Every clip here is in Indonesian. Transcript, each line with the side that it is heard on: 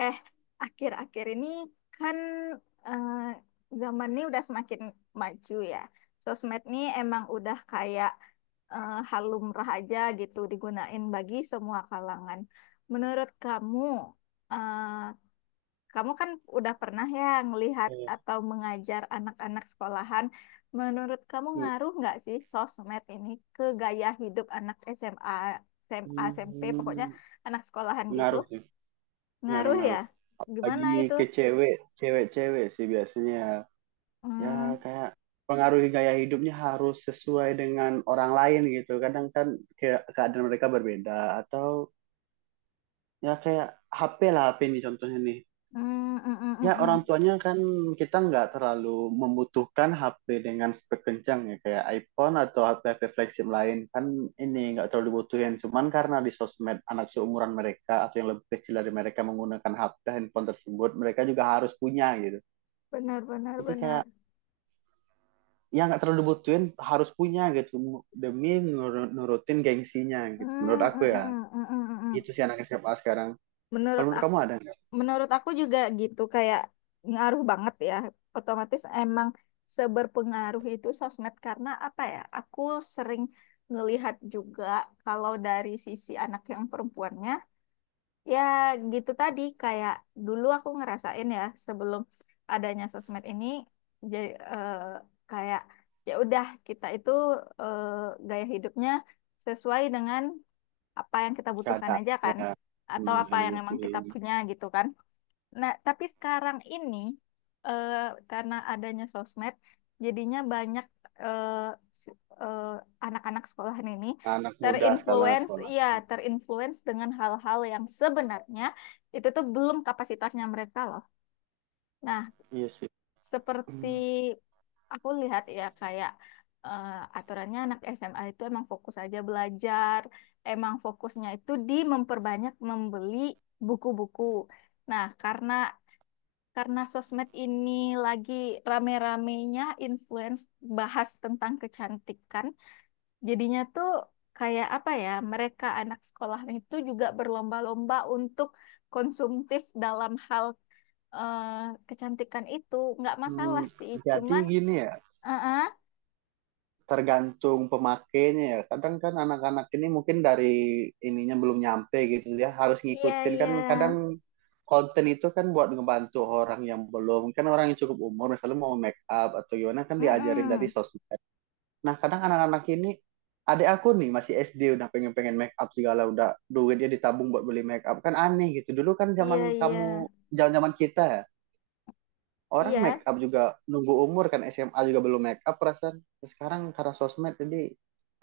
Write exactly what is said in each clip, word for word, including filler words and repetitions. left: Eh, Akhir-akhir ini kan eh, zaman ini udah semakin maju ya. Sosmed nih emang udah kayak eh, hal lumrah aja gitu digunain bagi semua kalangan. Menurut kamu, eh, kamu kan udah pernah ya ngelihat
right: Iya.
left: atau mengajar anak-anak sekolahan. Menurut kamu ngaruh nggak sih sosmed ini ke gaya hidup anak S M A, S M A, S M P, pokoknya
right: Hmm,
left: anak sekolahan gitu?
right: pengaruh sih,
left: Ngaruh ya?
right: pengaruh-ngaruh. Lagi
left: Gimana itu?
right: ke cewek, cewek-cewek sih biasanya. Ya
left: Hmm,
right: kayak pengaruhi gaya hidupnya harus sesuai dengan orang lain gitu. Kadang kan kayak keadaan mereka berbeda atau ya kayak H P lah H P nih contohnya nih.
left: hmm, hmm, hmm, hmm,
right: Ya,
left: hmm.
right: orang tuanya kan kita nggak terlalu membutuhkan H P dengan spek kencang ya, kayak iPhone atau H P-H P flagship lain kan ini nggak terlalu dibutuhin. Cuman karena di sosmed anak seumuran mereka atau yang lebih kecil dari mereka menggunakan H P handphone tersebut, mereka juga harus punya gitu.
left: Benar, benar,
right: Jadi kayak
left: benar.
right: ya nggak terlalu dibutuhin harus punya gitu demi nur- nurutin gengsinya gitu. Menurut
left: Hmm,
right: aku
left: hmm,
right: ya,
left: hmm, hmm, hmm, hmm,
right: gitu
left: hmm.
right: sih anak S M A sekarang. Kalau
left: Menurut
right: menurut
left: aku,
right: kamu ada nggak
left: menurut aku juga gitu, kayak ngaruh banget ya. Otomatis emang seberpengaruh itu sosmed karena apa ya? Aku sering ngelihat juga kalau dari sisi anak yang perempuannya. Ya gitu tadi kayak dulu aku ngerasain ya sebelum adanya sosmed ini, jadi kayak ya udah kita itu eh, gaya hidupnya sesuai dengan apa yang kita butuhkan
right: keadaan
left: aja kan,
right: ya,
left: atau
right: hmm,
left: apa
right: yang
left: yang emang kita
right: dibutuhin
left: punya gitu kan. Nah, tapi sekarang ini eh, karena adanya sosmed, jadinya banyak eh, si- eh, anak-anak sekolahan ini
right: anak muda sekarang
left: terinfluence,
right: sekolah?
left: iya, terinfluence dengan hal-hal yang sebenarnya itu tuh belum kapasitasnya mereka loh. Nah,
right: Iya sih.
left: seperti aku lihat ya kayak eh, aturannya anak S M A itu emang fokus aja belajar, emang fokusnya itu di memperbanyak membeli buku-buku. Nah, karena karena sosmed ini lagi rame-ramenya influence bahas tentang kecantikan, jadinya tuh kayak apa ya, mereka anak sekolah itu juga berlomba-lomba untuk konsumtif dalam hal eh, kecantikan itu. Nggak
right: Hmm,
left: masalah sih,
right: jadi
left: cuman
right: gini ya,
left: eh, eh,
right: tergantung pemakainya ya. Kadang kan anak-anak ini mungkin dari ininya belum nyampe gitu ya, harus
left: iya
right: ngikutin
left: iya.
right: kan kadang konten itu kan buat ngebantu orang yang belum, kan orang yang cukup umur misalnya mau make up atau gimana kan diajarin dari
left: Mm-mm.
right: sosmed. Nah, kadang anak-anak ini adik aku nih masih S D udah pengen-pengen make up segala udah duitnya ditabung buat beli make up kan aneh gitu. Dulu kan zaman
left: Iya
right: kamu
left: iya,
right: zaman-zaman kita ya, orang make
left: iya
right: up juga nunggu umur kan S M A juga belum make up perasaan. Ya, sekarang karena sosmed jadi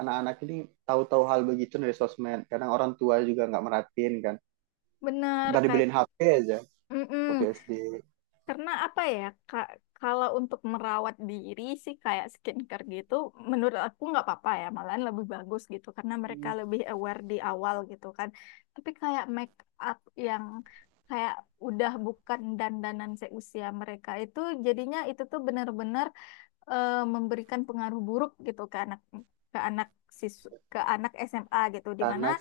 right: anak-anak ini tahu-tahu hal begitu dari sosmed kadang orang tua juga nggak merhatiin kan
left: bener
right: ntar
left: kayak.
right: dibeliin H P aja waktu
left: Mm-mm.
right: S D
left: Karena apa ya, Kak, kalau untuk merawat diri sih kayak skincare gitu, menurut aku nggak apa-apa ya, malahan lebih bagus gitu, karena mereka lebih aware di awal gitu kan. Tapi kayak make up yang kayak udah bukan dandanan seusia mereka itu, jadinya itu tuh benar-benar eh, memberikan pengaruh buruk gitu ke anak ke anak sis ke anak S M A gitu, dimana
right: anak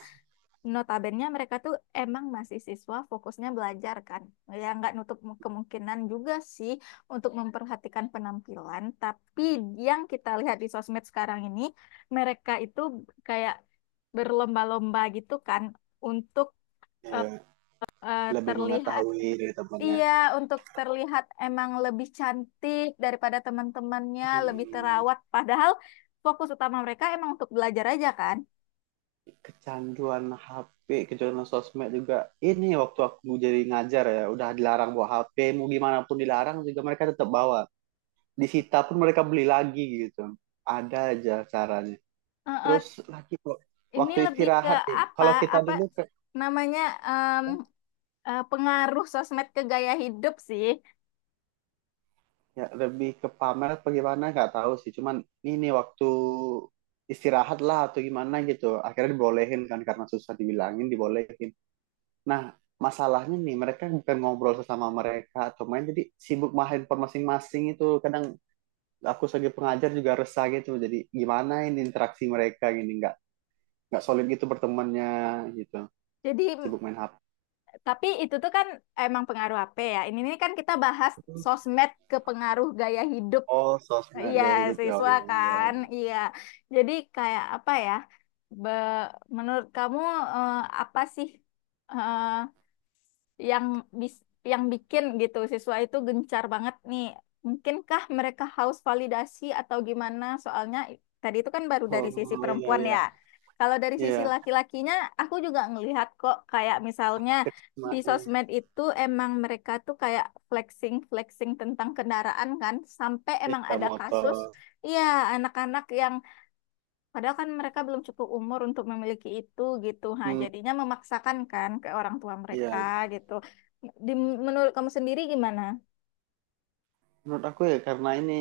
left: Notabene mereka tuh emang masih siswa fokusnya belajar kan. Ya nggak nutup kemungkinan juga sih untuk memperhatikan penampilan. Tapi yang kita lihat di sosmed sekarang ini, mereka itu kayak berlomba-lomba gitu kan untuk eh,
right: ya
left: eh,
right: lebih
left: terlihat,
right: mengetahui dari temannya.
left: iya, untuk terlihat emang lebih cantik daripada teman-temannya, lebih
right: Hmm,
left: terawat padahal fokus utama mereka emang untuk belajar aja kan.
right: kecanduan H P kecanduan sosmed juga ini waktu aku jadi ngajar ya udah dilarang bawa H P mau gimana pun dilarang juga mereka tetap bawa disita pun mereka beli lagi gitu ada aja caranya.
left: Eh,
right: Terus
left: eh,
right: lagi kok
left: Ini
right: waktu
left: lebih ke
right: istirahat nih.
left: apa?
right: Kalau kita
left: Apa
right: dulu ke,
left: namanya em, eh, pengaruh sosmed ke gaya hidup sih.
right: ya lebih ke pamer apa gimana nggak tahu sih. Cuman ini waktu istirahat lah atau gimana gitu. Akhirnya dibolehin kan karena susah dibilangin dibolehin. Nah, masalahnya nih mereka bukan ngobrol sesama mereka atau main jadi sibuk main handphone masing-masing itu kadang aku sebagai pengajar juga resah gitu jadi gimana ini interaksi mereka gini nggak nggak solid gitu bertemannya gitu
left: Jadi mm,
right: sibuk main H P.
left: tapi itu tuh kan emang pengaruh apa ya? Ini ini kan kita bahas sosmed ke pengaruh gaya hidup.
right: Oh, sosmed
left: Iya,
right: gaya hidup ya. Oh,
left: siswa
right: iya,
left: kan.
right: iya.
left: Iya. Jadi kayak apa ya? Be- Menurut kamu eh, apa sih eh, yang bis- yang bikin gitu siswa itu gencar banget nih? Mungkinkah mereka haus validasi atau gimana? Soalnya i- tadi itu kan baru dari sisi
right: Oh, iya,
left: perempuan
right: iya.
left: ya. Kalau dari sisi
right: Iya,
left: laki-lakinya, aku juga ngelihat kok kayak misalnya
right: Krisma,
left: di
right: ya.
left: sosmed itu emang mereka tuh kayak flexing flexing tentang kendaraan kan, sampai emang
right: Iya,
left: ada kasus,
right: motor.
left: iya, anak-anak yang padahal kan mereka belum cukup umur untuk memiliki itu gitu, ha,
right: Hmm,
left: jadinya memaksakan kan ke orang tua mereka
right: iya.
left: gitu. di, Menurut kamu sendiri gimana?
right: Menurut aku ya karena ini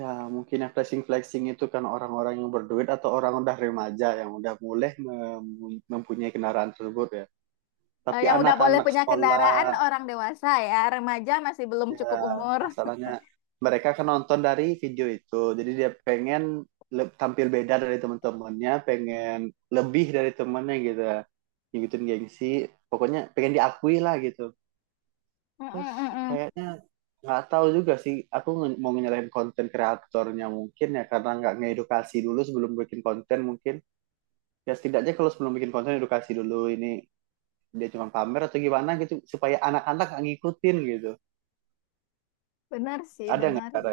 right: ya mungkin yang flexing-flexing itu kan orang-orang yang berduit atau orang udah remaja yang udah mulai mem- mempunyai kendaraan tersebut ya.
left: Eh,
right: Tapi
left: yang udah boleh
right: anak-anak
left: punya
right: sekolah
left: kendaraan orang dewasa ya, remaja masih belum
right: ya
left: cukup umur.
right: masalahnya mereka kan nonton dari video itu. Jadi dia pengen le- tampil beda dari teman-temannya, pengen lebih dari temannya gitu. Ngikutin gengsi, pokoknya pengen diakui lah gitu.
left: Mm,
right: Terus
left: mm, mm, mm.
right: kayaknya nggak tahu juga sih. Aku nge- mau nyalahin konten kreatornya mungkin ya karena nggak ngedukasi dulu sebelum bikin konten mungkin. Ya setidaknya kalau sebelum bikin konten edukasi dulu ini dia cuma pamer atau gimana gitu supaya anak-anak nggak ngikutin gitu.
left: Benar sih,
right: Ada nggak
left: benar.
right: cara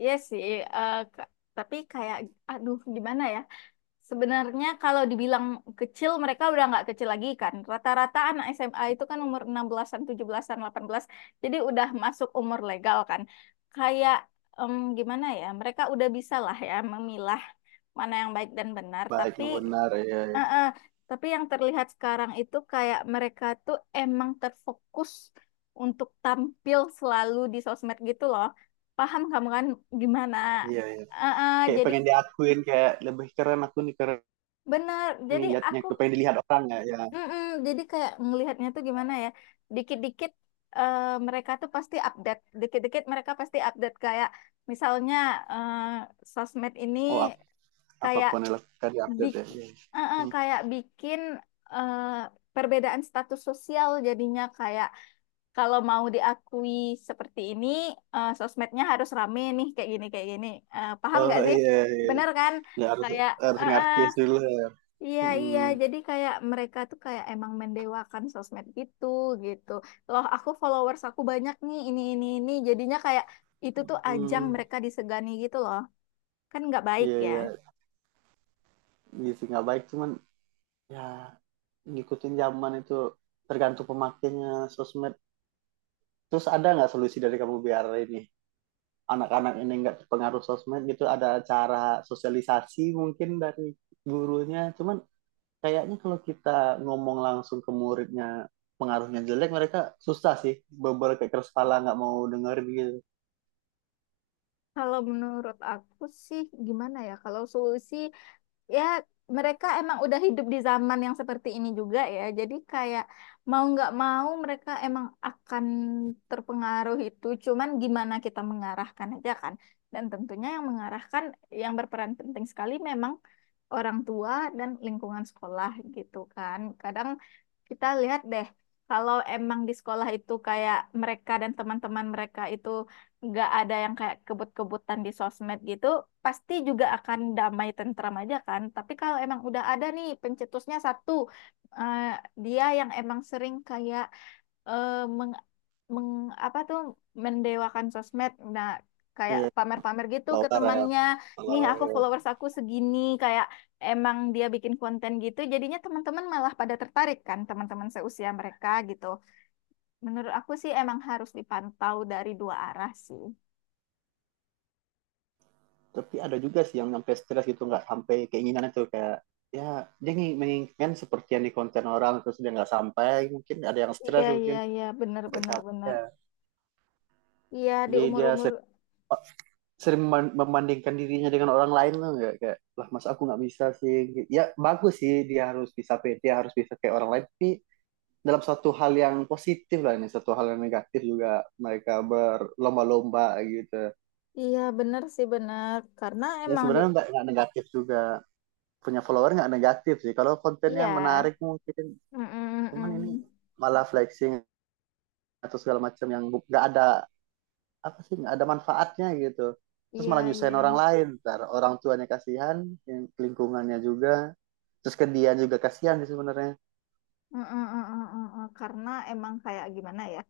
left: Iya sih, eh, ka- tapi kayak aduh gimana ya. Sebenarnya kalau dibilang kecil, mereka udah nggak kecil lagi kan. Rata-rata anak S M A itu kan umur enam belasan, tujuh belasan, delapan belas. Jadi udah masuk umur legal kan. Kayak em, gimana ya, mereka udah bisa lah ya memilah mana yang baik dan benar.
right: baik
left: Tapi
right: yang benar? Iya,
left: eh, eh, tapi yang terlihat sekarang itu kayak mereka tuh emang terfokus untuk tampil selalu di sosmed gitu loh. Paham kamu kan gimana?
right: iya, iya. Iya.
left: Eh, eh,
right: Kayak
left: jadi
right: pengen diakuin kayak lebih keren aku nih keren
left: Benar,
right: nih
left: jadi
right: liatnya
left: aku.
right: aku pengen dilihat orang ya. Ya.
left: Mm-mm. Jadi kayak ngelihatnya tuh gimana ya? Dikit-dikit eh, mereka tuh pasti update, dikit-dikit mereka pasti update kayak misalnya eh, sosmed ini
right: Oh ap-
left: kayak
right: Apapun yang dilakukan
left: bik,
right: diupdate ya. Iya.
left: eh, eh,
right: Hmm.
left: kayak bikin eh, perbedaan status sosial, jadinya kayak kalau mau diakui seperti ini, eh, sosmednya harus rame nih, kayak gini kayak gini. Eh, paham
right: Oh,
left: nggak sih?
right: iya, iya.
left: Bener kan?
right: Ya harus
left: Kayak
right: harus
left: eh, eh,
right: ngartis dulu ya.
left: iya, iya.
right: Hmm.
left: Jadi kayak mereka tuh kayak emang mendewakan sosmed gitu, gitu. Loh, aku followers aku banyak nih, ini, ini, ini. Jadinya kayak itu tuh ajang
right: Hmm,
left: mereka disegani gitu loh. Kan nggak baik
right: iya,
left: ya.
right: iya gitu nggak baik cuman ya ngikutin zaman itu tergantung pemakainya sosmed. Terus ada nggak solusi dari kamu biar ini anak-anak ini nggak terpengaruh sosmed gitu? Ada cara sosialisasi mungkin dari gurunya. Cuman kayaknya kalau kita ngomong langsung ke muridnya pengaruhnya jelek mereka susah sih. Beberapa keras kepala nggak mau dengerin gitu.
left: Kalau menurut aku sih gimana ya? Kalau solusi ya mereka emang udah hidup di zaman yang seperti ini juga ya. Jadi kayak mau nggak mau mereka emang akan terpengaruh itu. Cuman gimana kita mengarahkan aja kan. Dan tentunya yang mengarahkan, yang berperan penting sekali memang orang tua dan lingkungan sekolah gitu kan. Kadang kita lihat deh kalau emang di sekolah itu kayak mereka dan teman-teman mereka itu nggak ada yang kayak kebut-kebutan di sosmed gitu, pasti juga akan damai tentram aja kan. Tapi kalau emang udah ada nih pencetusnya satu, eh, dia yang emang sering kayak eh, meng, meng apa tuh mendewakan sosmed. Nah, kayak
right: Iya,
left: pamer-pamer gitu ke
right: kalau ya,
left: temannya,
right: kalau
left: nih aku
right: ya.
left: followers aku segini, kayak emang dia bikin konten gitu, jadinya teman-teman malah pada tertarik kan, teman-teman seusia mereka gitu. Menurut aku sih emang harus dipantau dari dua arah sih.
right: Tapi ada juga sih yang sampai stres gitu nggak sampai keinginan itu kayak ya dia ingin- menginginkan seperti yang di konten orang terus dia nggak sampai mungkin ada yang
left: Iya,
right: stres
left: iya,
right: mungkin
left: iya, benar,
right: sampai
left: benar,
right: capek.
left: benar.
right: Ya.
left: Iya, di
right: Jadi dia
left: umur-umur,
right: sering, sering membandingkan dirinya dengan orang lain tuh nggak kayak lah mas aku nggak bisa sih ya bagus sih dia harus bisa pede harus bisa kayak orang lain tapi dalam satu hal yang positif lah ini satu hal yang negatif juga mereka berlomba-lomba gitu
left: iya, benar sih, benar. Karena
right: ya
left: emang di,
right: sebenarnya nggak nggak negatif juga punya follower nggak negatif sih. Kalau kontennya menarik
left: iya.
right: mungkin,
left: Mm, mm, mm,
right: cuman ini
left: mm.
right: malah flexing atau segala macam yang nggak ada apa sih nggak ada manfaatnya gitu. Terus
left: Iya,
right: malah
left: iya.
right: nyusahin orang lain, ntar orang tuanya kasihan, yang lingkungannya juga, terus ke dia juga kasihan sih sebenarnya.
left: Mm, mm, mm, mm, mm, mm. Karena emang kayak gimana ya,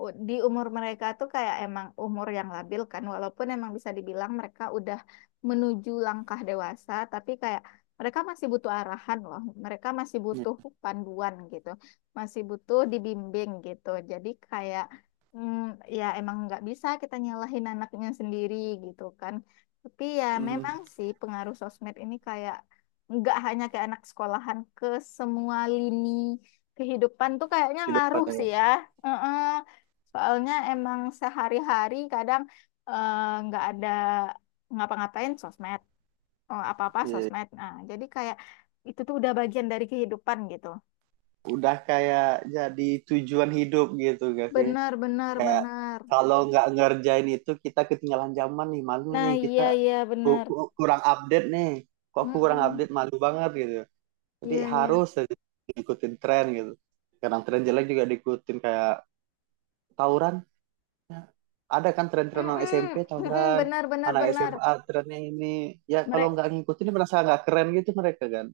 left: u- di umur mereka tuh kayak emang umur yang labil kan, walaupun emang bisa dibilang mereka udah menuju langkah dewasa, tapi kayak mereka masih butuh arahan loh, mereka masih butuh panduan gitu, masih butuh dibimbing gitu. Jadi kayak mm, ya emang nggak bisa kita nyalahin anaknya sendiri gitu kan. Tapi ya
right: Hmm,
left: memang sih pengaruh sosmed ini kayak nggak hanya ke anak sekolahan, ke semua lini kehidupan tuh kayaknya
right: hidup
left: ngaruh sih
right: katanya.
left: ya. Heeh. Soalnya emang sehari-hari kadang eh, nggak ada ngapa-ngapain sosmed, oh, apa-apa
right: Iya,
left: sosmed. Nah, jadi kayak itu tuh udah bagian dari kehidupan gitu.
right: udah kayak jadi tujuan hidup gitu gak sih?
left: Benar, benar,
right: Kayak
left: benar.
right: kalau nggak ngerjain itu kita ketinggalan zaman nih malu
left: Nah,
right: nih kita
left: iya, iya,
right: ku-
left: benar.
right: ku- kurang update nih kok aku kurang
left: Mm-mm.
right: update malu banget gitu jadi
left: Iya, iya.
right: harus aja ikutin tren gitu kadang tren jelek juga diikutin kayak tawuran. Ya, ada kan tren-tren anak S M P
left: Mm-mm. Mm-mm.
right: tawuran
left: Benar, benar,
right: anak
left: benar.
right: S M A trennya ini ya kalau
left: Mereka
right: nggak ngikutin merasa nggak keren gitu mereka kan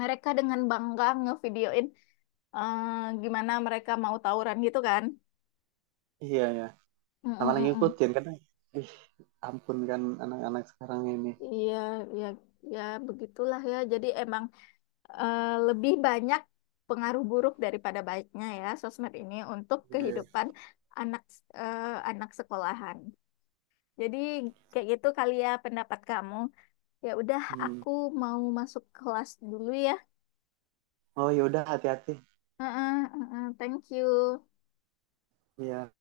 left: mereka dengan bangga ngevideoin eh, gimana mereka mau tawuran gitu kan.
right: iya ya sama
left: Mm-mm,
right: lagi
left: mm-mm.
right: ngikutin karena ih ampun kan anak-anak sekarang ini.
left: Iya, ya, ya begitulah ya. Jadi emang eh, lebih banyak pengaruh buruk daripada baiknya ya sosmed ini untuk
right: Iya.
left: kehidupan anak eh, anak sekolahan. Jadi kayak gitu kali ya pendapat kamu. Ya udah,
right: Hmm.
left: aku mau masuk kelas dulu ya.
right: Oh, yaudah, hati-hati.
left: Heeh, heeh, thank you.
right: Iya.